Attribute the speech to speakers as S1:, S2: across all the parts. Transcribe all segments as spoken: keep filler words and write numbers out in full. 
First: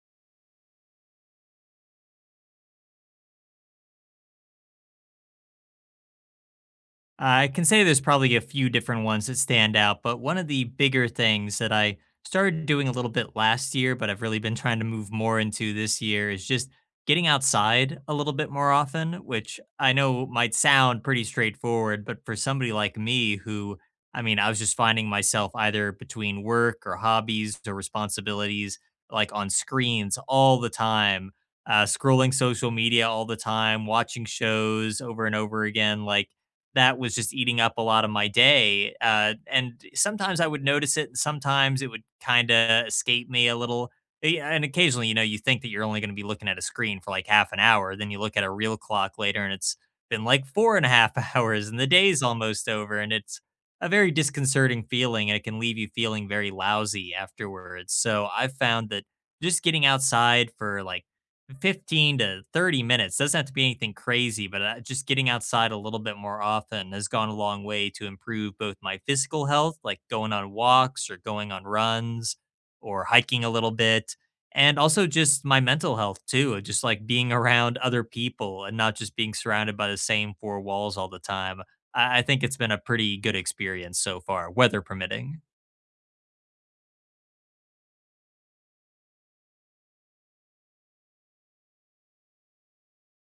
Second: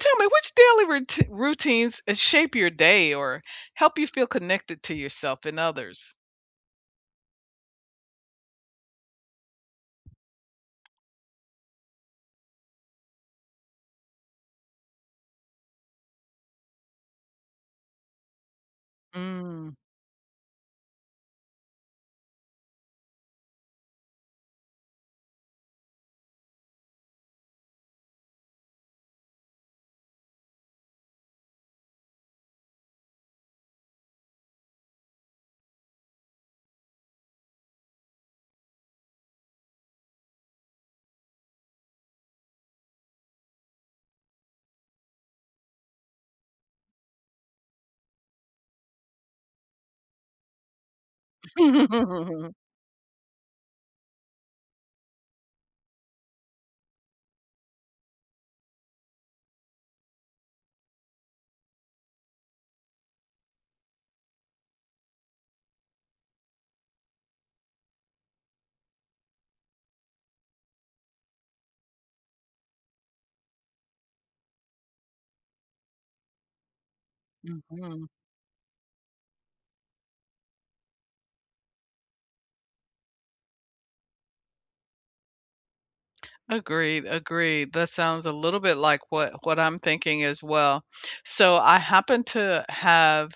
S1: Tell me which daily rout- routines uh, shape your day or help you feel connected to yourself and others?
S2: I can say there's probably a few different ones that stand out, but one of the bigger things that I started doing a little bit last year, but I've really been trying to move more into this year is just getting outside a little bit more often, which
S1: Mm.
S2: I know might sound pretty straightforward, but for somebody like me who, I mean, I was just finding myself either between work or hobbies or responsibilities, like on screens all the time, uh, scrolling social media all the time, watching shows over and over again, like that was just eating up a lot of my day. Uh, and sometimes I would notice it, and sometimes it would kind of escape me a little. Eh, yeah, And occasionally, you know, you think that you're only going to be looking at a screen for like half an hour. Then you look at a real clock later, and it's been like four and a half hours, and the day's almost over. And it's a very disconcerting feeling, and it can leave you feeling very lousy afterwards. So I've found that just getting outside for like fifteen to thirty minutes doesn't have to be anything crazy, but uh, just getting outside a little bit more often has gone a long way to improve both my physical health, like going on walks or going on runs or hiking a little bit, and also just my mental health too, of just like being around other
S1: Mhm.
S2: people and not just being surrounded by the same four walls all the time. I, I think it's been a pretty good experience so far, weather permitting.
S1: Agreed, agreed. That sounds a little bit like what what I'm thinking as well. So I happen to have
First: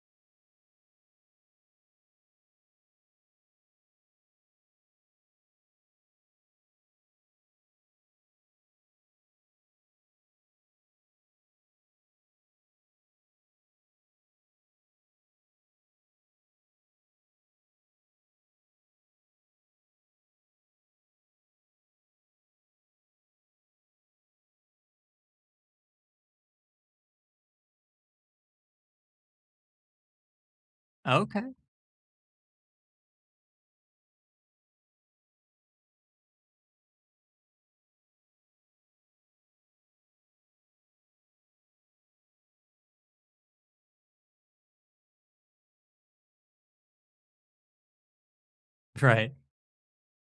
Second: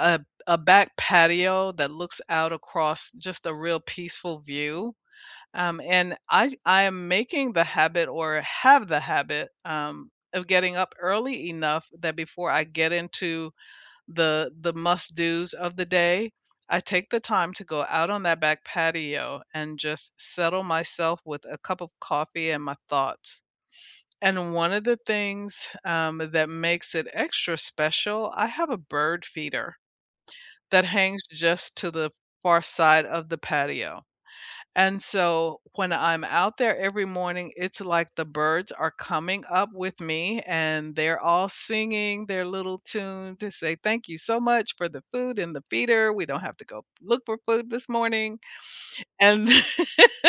S1: a a back patio that looks out across just a real peaceful view. Um, and I I am making the habit or have the habit um, of getting up early enough that before I get into the the must do's of the day, I take the time to go out on that back patio and just settle myself with a cup of coffee and my thoughts. And one of the things um, that makes it extra special, I have a bird feeder that hangs
S2: Okay.
S1: just to the far side of the patio. And so when I'm out there every morning, it's like the birds are coming up with me and they're all singing their little tune to say, "Thank you so much for the food in the feeder. We don't have to go look for food this morning."
S2: Right.
S1: And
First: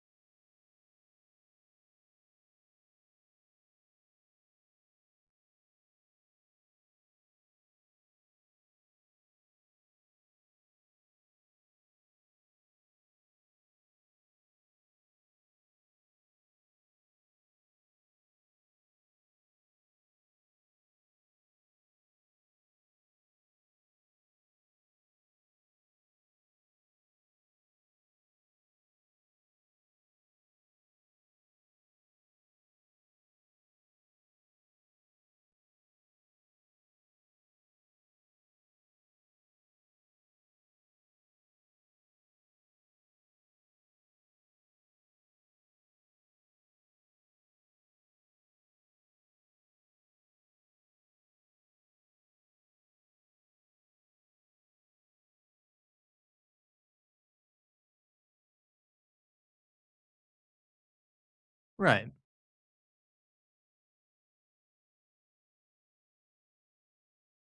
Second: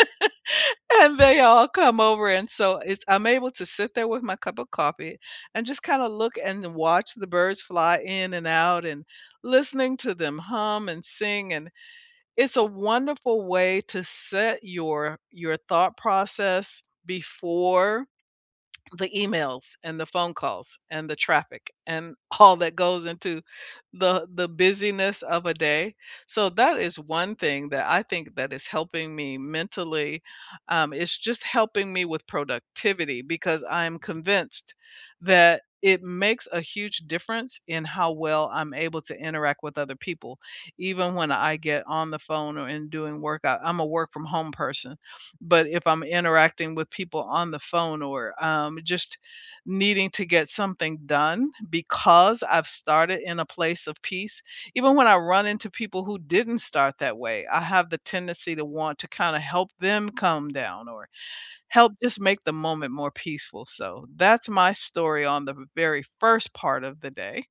S1: and they all come over. And so it's I'm able to sit there with my cup of coffee and just kind of look and watch the birds fly in and out and listening to them hum and sing. And it's a wonderful way to set your your thought process before the emails and the phone calls and the traffic and all that goes into the the busyness of a day, so that is one thing that I think that is helping me mentally. Um, it's just helping me with productivity because I'm convinced that it makes a huge difference in how well I'm able to interact with other people, even when I get on the phone or in doing work. I, i'm a work from home person, but if I'm interacting with people on the phone or um, just needing to get something done, because I've started in a place of peace, even when I run into people who didn't start that way, I have the tendency to want to kind of help them calm down or help
S2: Right.
S1: just make the moment more peaceful. So that's my story on the very first part of the day.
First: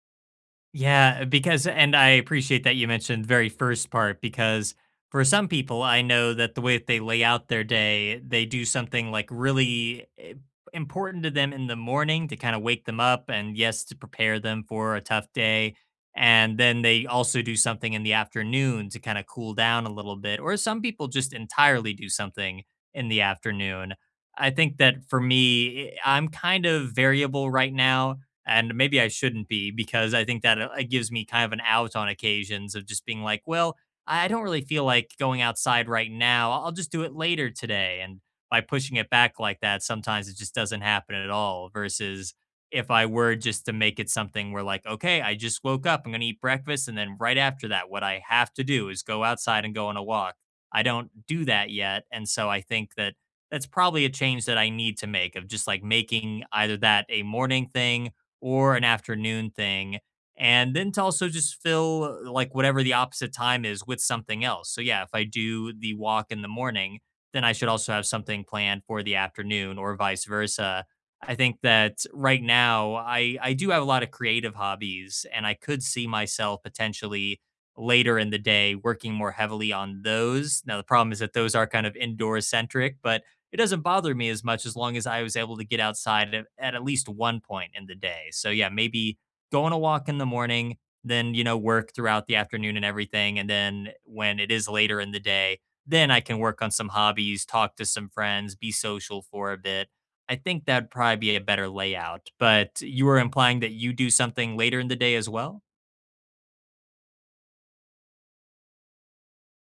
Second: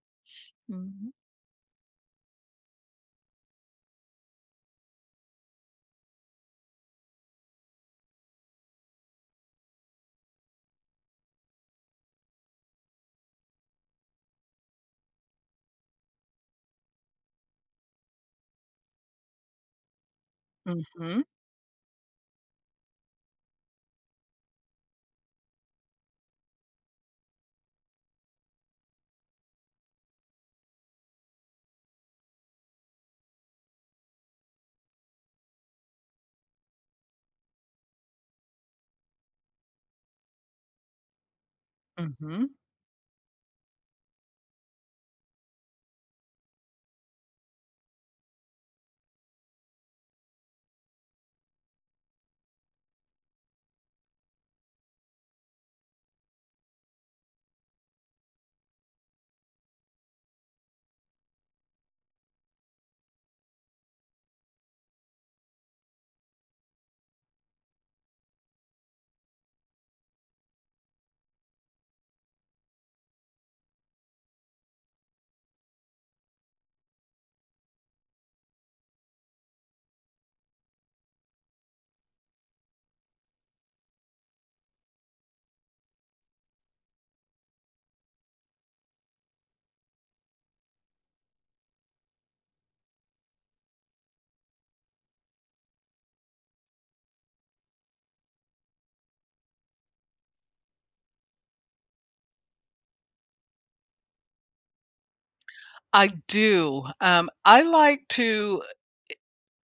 S1: Mhm.
S2: Yeah, uh, because and I appreciate that you mentioned the very first part because for some people, I know that the way that they lay out their day, they do something like really eh, important to them in the morning to kind of wake them up and yes, to prepare them for a tough day. And then they also do something in the afternoon to kind of cool down a little bit. Or some people
S1: Mhm.
S2: just entirely do something in the afternoon. I think that for me, eh, I'm kind of variable right now and maybe I shouldn't be because I think that uh, it gives me kind of an out on occasions of just being like, well, I I don't really feel like going outside right now. I'll just do it later today. And by pushing it back like that, sometimes it just doesn't happen at all. Versus
S1: Mhm.
S2: if I were just to make it something where, like, okay, I just woke up, I'm going to eat breakfast. And then right after that, what I have to do is go outside and go on a walk. I don't do that yet. And so I think that that's probably a change that I need to make of just like making either that a morning thing or an afternoon thing, and then to also just fill like whatever the opposite time is with something else. So yeah, if I do the walk in the morning, then I should also have something planned for the afternoon or vice versa. I think that right now I I do have a lot of creative hobbies and I could see myself potentially later in the day working more heavily on those. Now the problem is that those are kind of indoor centric, but it doesn't bother me as much as long as I was able to get outside at, at at least one point in the day. So yeah, maybe go on a walk in the morning, then you know work throughout the afternoon and everything, and then when it is later in the day, then I can work on some hobbies, talk to some friends, be social for a bit. I think that'd probably be a better layout. But you were implying that you do something later in the day as well?
S1: I do. Um, I like to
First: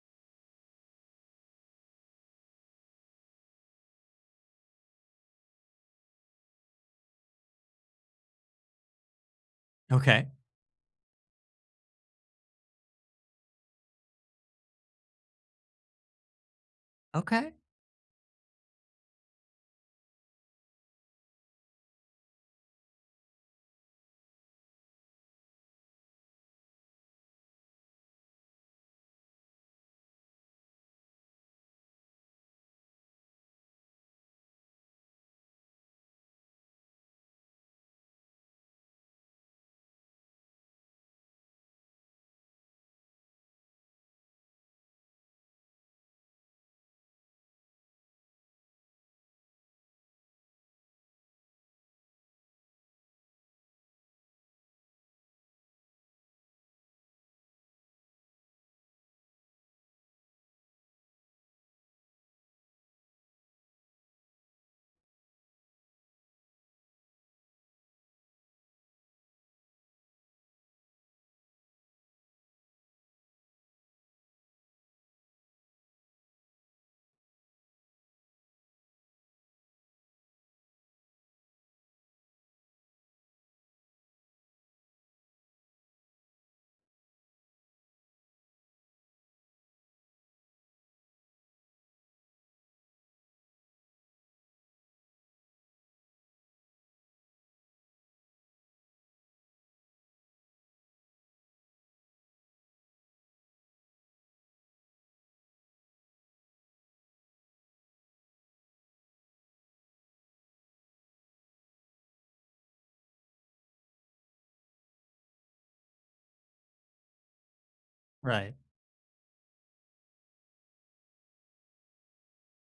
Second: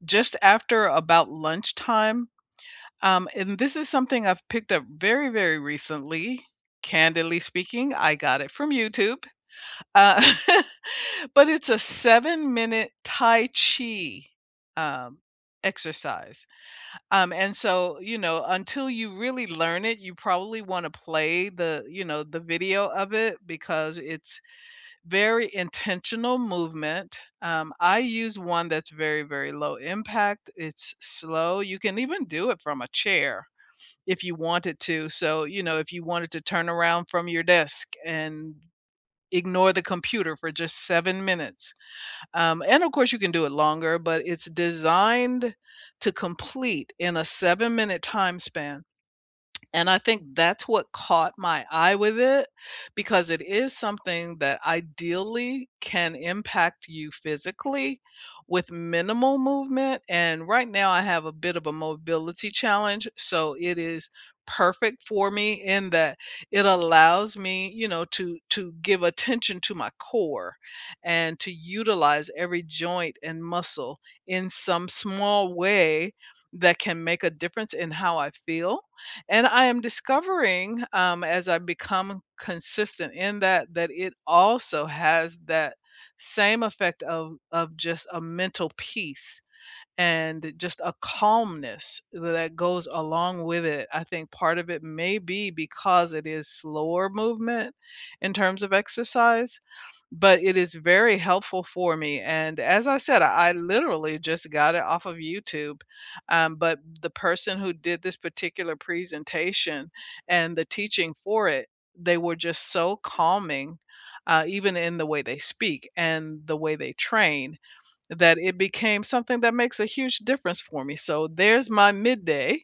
S1: just after about lunchtime. Um, and this is something I've picked up very, very recently. Candidly speaking, I got it from YouTube. Uh,
S2: Okay.
S1: but it's a seven minute Tai Chi um, exercise. Um,
S2: Okay.
S1: and so, you know, until you really learn it, you probably want to play the, you know, the video of it because it's very intentional movement. Um, I use one that's very, very low impact. It's slow. You can even do it from a chair if you wanted to. So, you know, if you wanted to turn around from your desk and ignore the computer for just seven minutes. Um, and of course, you can do it longer, but it's designed to complete in a seven minute time span, and I think that's what caught my eye with it because it is something that ideally can impact you physically with minimal movement. And right now, I have a bit of a mobility challenge. So it is perfect for me in that it allows me, you know, to to give attention to my core and to utilize every joint and muscle in some small way that can make a difference in how I feel. And I am discovering, um, as I become consistent in that, that it also has that same effect of of just a mental peace and just a calmness that goes along with it. I think part of it may be because it is slower movement in terms of exercise, but it is very helpful for me. And as I said, I, I literally just got it off of YouTube. Um, but the person who did this particular presentation and the teaching for it, they were just so calming. Uh, even in the way they speak and the way they train, that
S2: Right.
S1: it became something that makes a huge difference for me, so there's my midday.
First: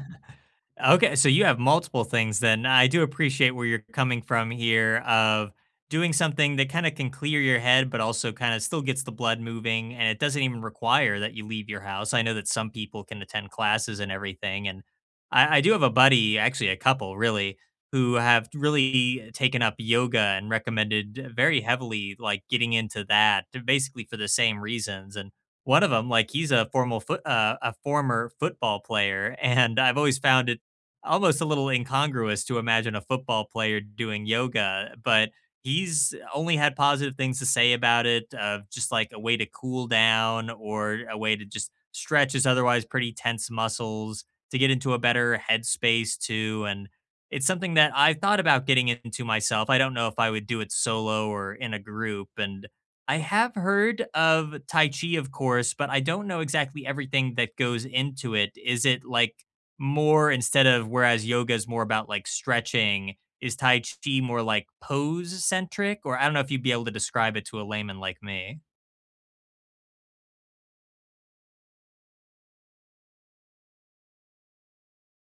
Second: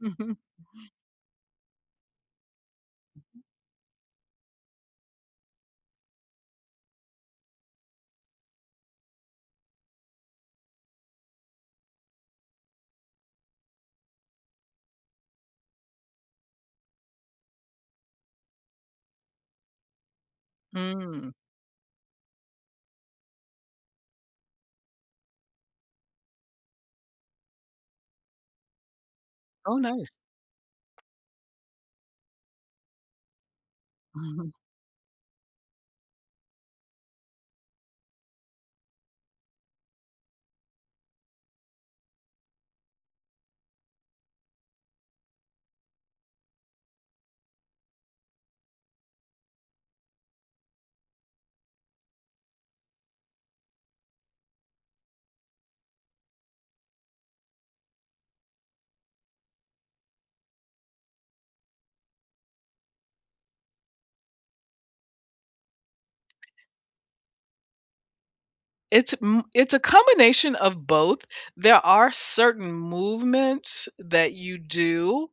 S2: Okay, so you have multiple things then. I do appreciate where you're coming from here of doing something that kind of can clear your head, but also kind of still gets the blood moving. And it doesn't even require that you leave your house. I know that some people can attend classes and everything. And I, I do have a buddy, actually, a couple really, who have really taken up yoga and recommended
S1: Mm.
S2: very heavily, like getting into that to- basically for the same reasons. And one of them like he's a formal foot uh, a former football player
S1: Oh,
S2: and I've
S1: nice.
S2: always found almost a little incongruous to imagine a football player doing yoga, but he's only had positive things to say about it, of just like a way to cool down or a way to just stretch his otherwise pretty tense muscles to get into a better headspace too. And it's something that I've thought about getting into myself. I don't know if I would do it solo or in a group. And I have heard of Tai Chi, of course, but I don't know exactly everything that goes into it. Is it like more instead of whereas yoga is more about like stretching, is Tai Chi more like pose centric? Or I don't know if you'd be able to describe it to a layman like me.
S1: It's m it's a combination of both. There are certain movements that you do,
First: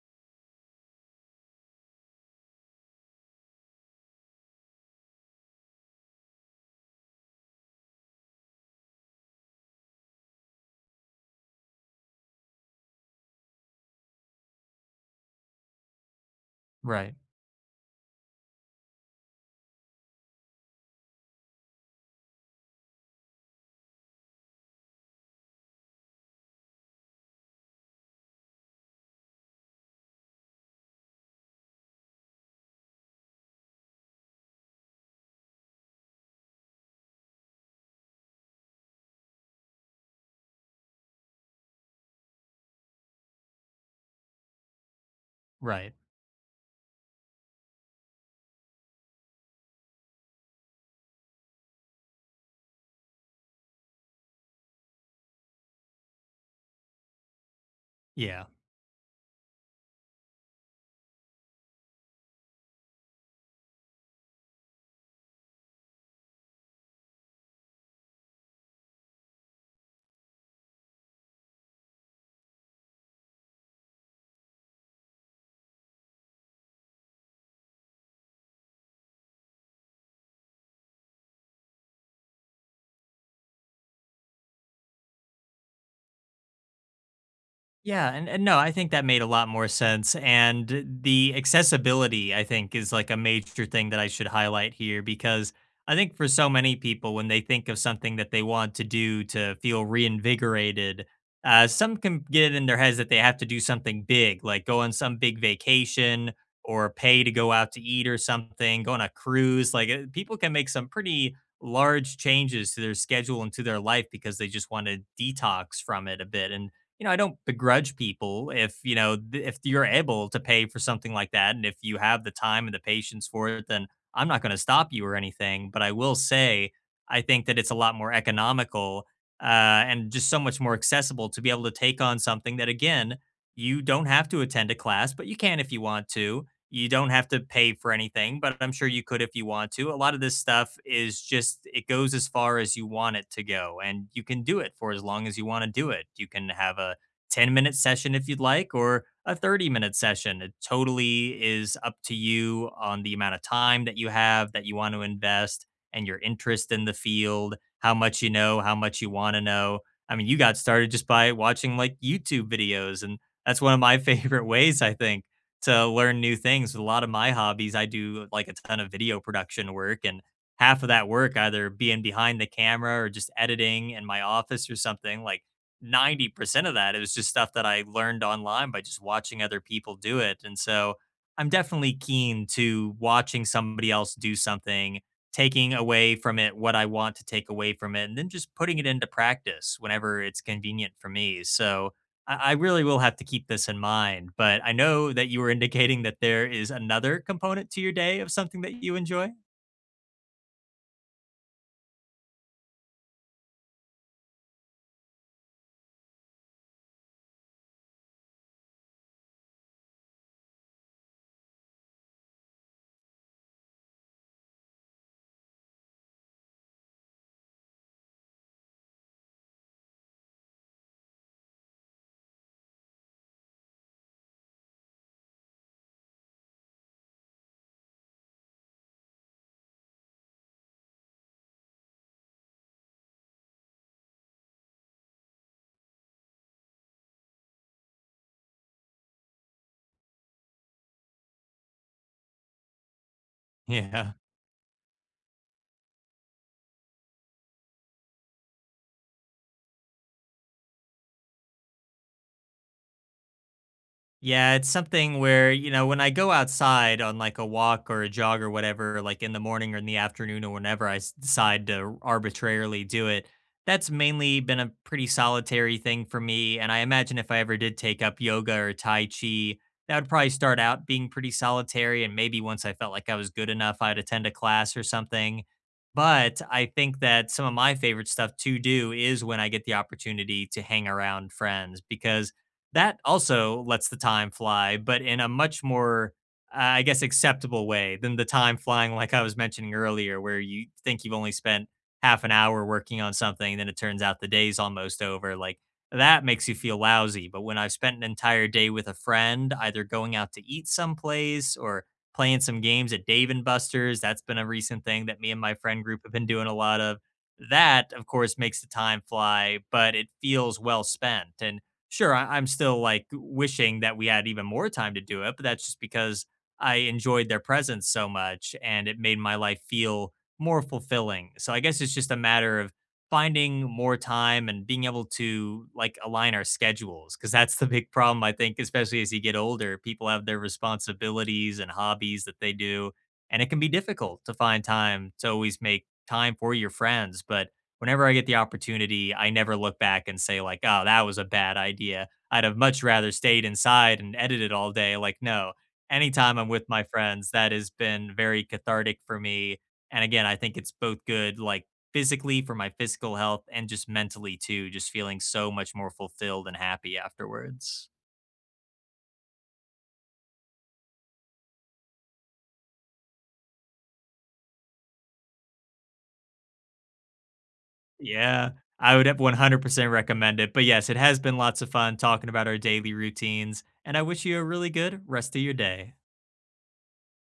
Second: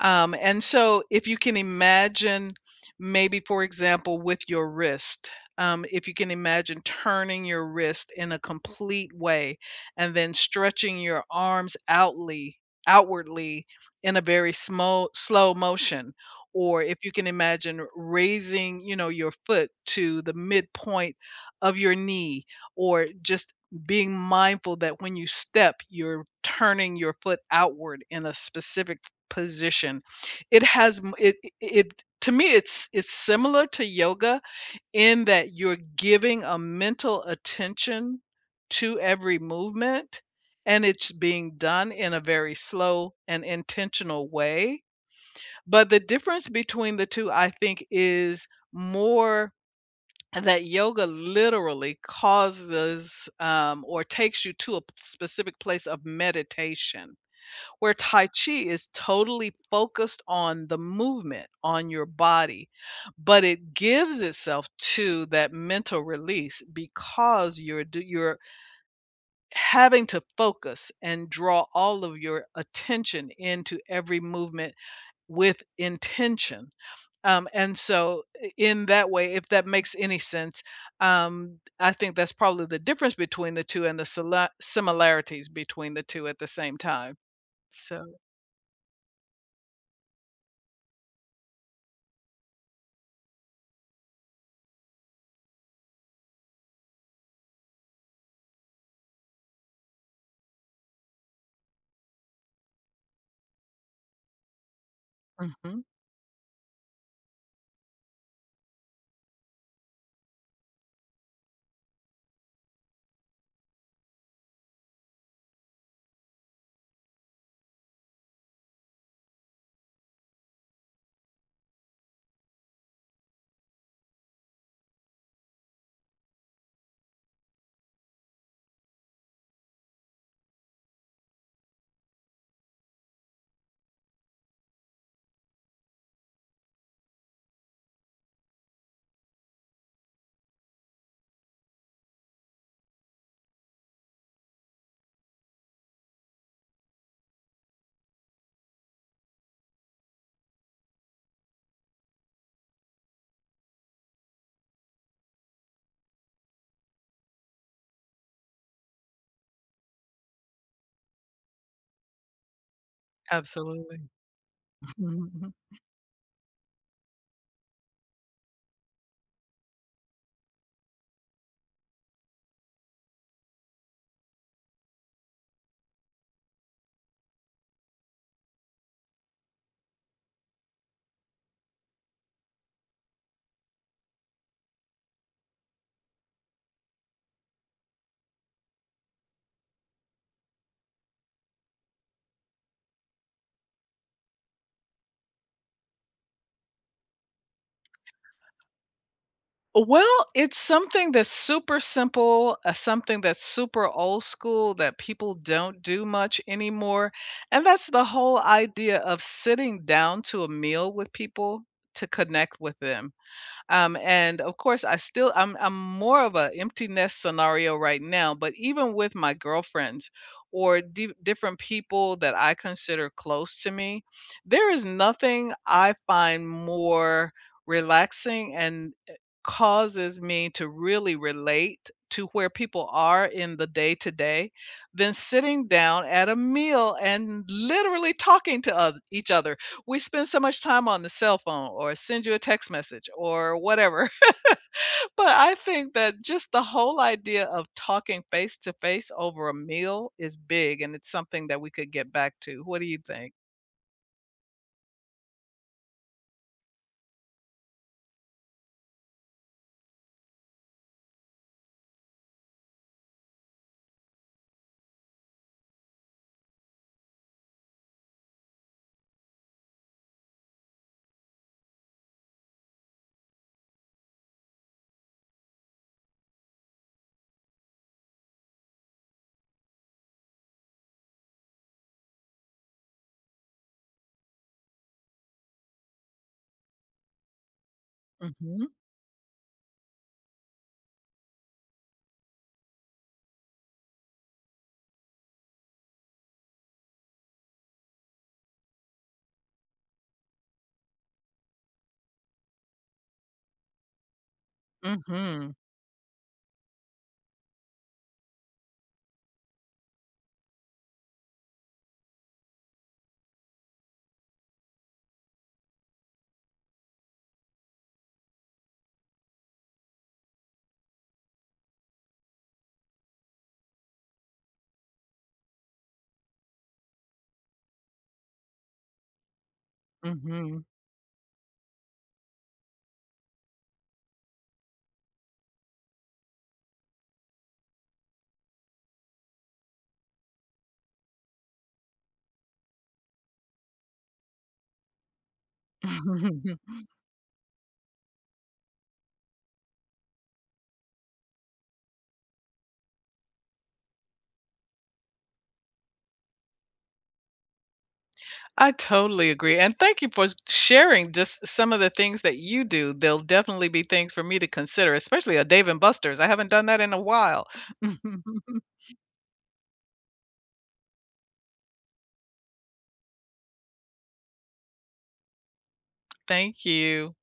S1: um, and so if you can imagine maybe, for example, with your wrist, um, if you can imagine turning your wrist in a complete way and then stretching your arms outly outwardly in a very small slow motion, or if you
S2: Right.
S1: can imagine raising, you know, your foot to the midpoint of your knee, or just being mindful that when you step, you're turning your foot outward in a specific position. It has m- it it it- to me it's it's similar to yoga in that you're giving a mental attention to every movement, and it's being done in a very slow and intentional way. But
S2: Right.
S1: the difference between the two I think is more that yoga literally causes, um, or takes you to a p specific place of meditation, where Tai
S2: Yeah.
S1: Chi is totally focused on the movement, on your body, but it gives itself to that mental release because you're do you're having to focus and draw all of your attention into every movement with intention. Um, and so, in that way, if that makes any sense, um, I think that's probably the difference between the two and the sila- similarities between the two at the same time. So,
S2: Yeah, and, and no, I think that made a lot more sense. And the accessibility, I think, is like a major thing that I should highlight here because I think for so many people, when they think of something that they want to do to feel reinvigorated, uh, some can get it in their heads that they have to do something big, like go on some big
S1: mhm,
S2: vacation or pay to go out to eat or something, go on a cruise. Like uh, people can make some pretty large changes to their schedule and to their life because they just want to detox from it a bit and you know, I don't begrudge people if, you know, th- if you're able to pay for something like that and if you have the time and the patience for it, then I'm not going to stop you or anything. But I will say, I think that it's a lot more economical uh, and just so much more accessible to be able to take on something that, again, you don't have to attend a class, but you can if you want to you don't have to pay for anything, but I'm sure you could if you want to. A lot of this stuff is just it goes as far as you want it to go, and you can do it for as long as you want to do it. You can have a ten minute session if you'd like, or a thirty minute session. It totally is up to you on the amount of time that you have that you want to invest and your interest in the field, how much you know, how much you want to know. I mean, you got started just by watching like YouTube videos, and that's one of my
S1: absolutely.
S2: favorite ways, I think,
S1: Mhm.
S2: to learn new things. With a lot of my hobbies, I do like a ton of video production work and half of that work either being behind the camera or just editing in my office or something like ninety percent of that it was just stuff that I learned online by just watching other people do it. And so I'm definitely keen to watching somebody else do something, taking away from it what I want to take away from it, and then just putting it into practice whenever it's convenient for me. So I I really will have to keep this in mind, but I know that you were indicating that there is another component to your day of something that you enjoy.
S1: Well, it's something that's super simple, uh, something that's super old school that people don't do much anymore. And that's the whole idea of sitting down to a meal with people to connect with them. Um, and of course, I still I'm I'm more of a empty nest scenario right now, but even with my girlfriends or di- different people that I consider close to me, there is nothing I find more relaxing, and eh, causes me to really relate to where people are in the day to day than sitting down at a meal and literally talking to oth- each other. We spend so much time on the cell phone or send you a text message or whatever.
S2: Yeah.
S1: But I think that just the whole idea of talking face to face over a meal is big, and it's something that we could get back to. What do you think?
S2: Yeah, it's something where, you know, when I go outside on like a walk or a jog or whatever, like in the morning or in the afternoon or whenever I s- decide to arbitrarily do it, that's mainly been a pretty solitary thing for me. And I imagine if I ever did take up yoga or Tai Chi, that would probably start out being pretty solitary. And maybe once I felt like I was good enough, I'd attend a class or something. But I think that some of my favorite stuff to do is when I get the opportunity to hang around friends because that also lets the time fly, but in a much more, uh, I guess, acceptable way than the
S1: Mm.
S2: time
S1: Mhm.
S2: flying, like I was mentioning earlier, where you think you've only spent half an hour working on something, then it turns out the day's almost over. Like that makes you feel lousy. But when I've spent an entire day with a friend, either going out to eat someplace or playing some games at Dave and Buster's, that's been a recent thing that me and
S1: Mm.
S2: my friend group have been doing a lot of. That, of course, makes the time fly, but it feels well spent. And Sure, I I'm still, like, wishing that we had even more time to do it, but that's just because I enjoyed their presence so much, and it made my life feel more fulfilling. So I guess it's just a matter of finding more time and being able to, like, align our schedules, because that's the big problem, I think, especially as you get older. People have
S1: Mhm.
S2: their
S1: Mm.
S2: responsibilities and hobbies that they do, and it can be difficult to find time to always make time for your friends, but whenever I get the opportunity, I never look back and say like, "Oh, that was a bad idea." I'd have much rather stayed inside and edited all day. Like, no, anytime I'm
S1: Mhm.
S2: with my friends, that has been very cathartic for me. And again, I think it's both good, like physically for my physical health and just mentally too, just feeling so much more fulfilled and happy afterwards.
S1: I totally agree. And thank you for sharing just some of the things that you do. There'll definitely be things for me to consider, especially a Dave and Buster's. I haven't done that in a while.
S2: Yeah, I would one hundred percent recommend it. But yes, it has been lots of fun talking about our daily routines. And I wish you a really good rest of your day.
S1: Thank you.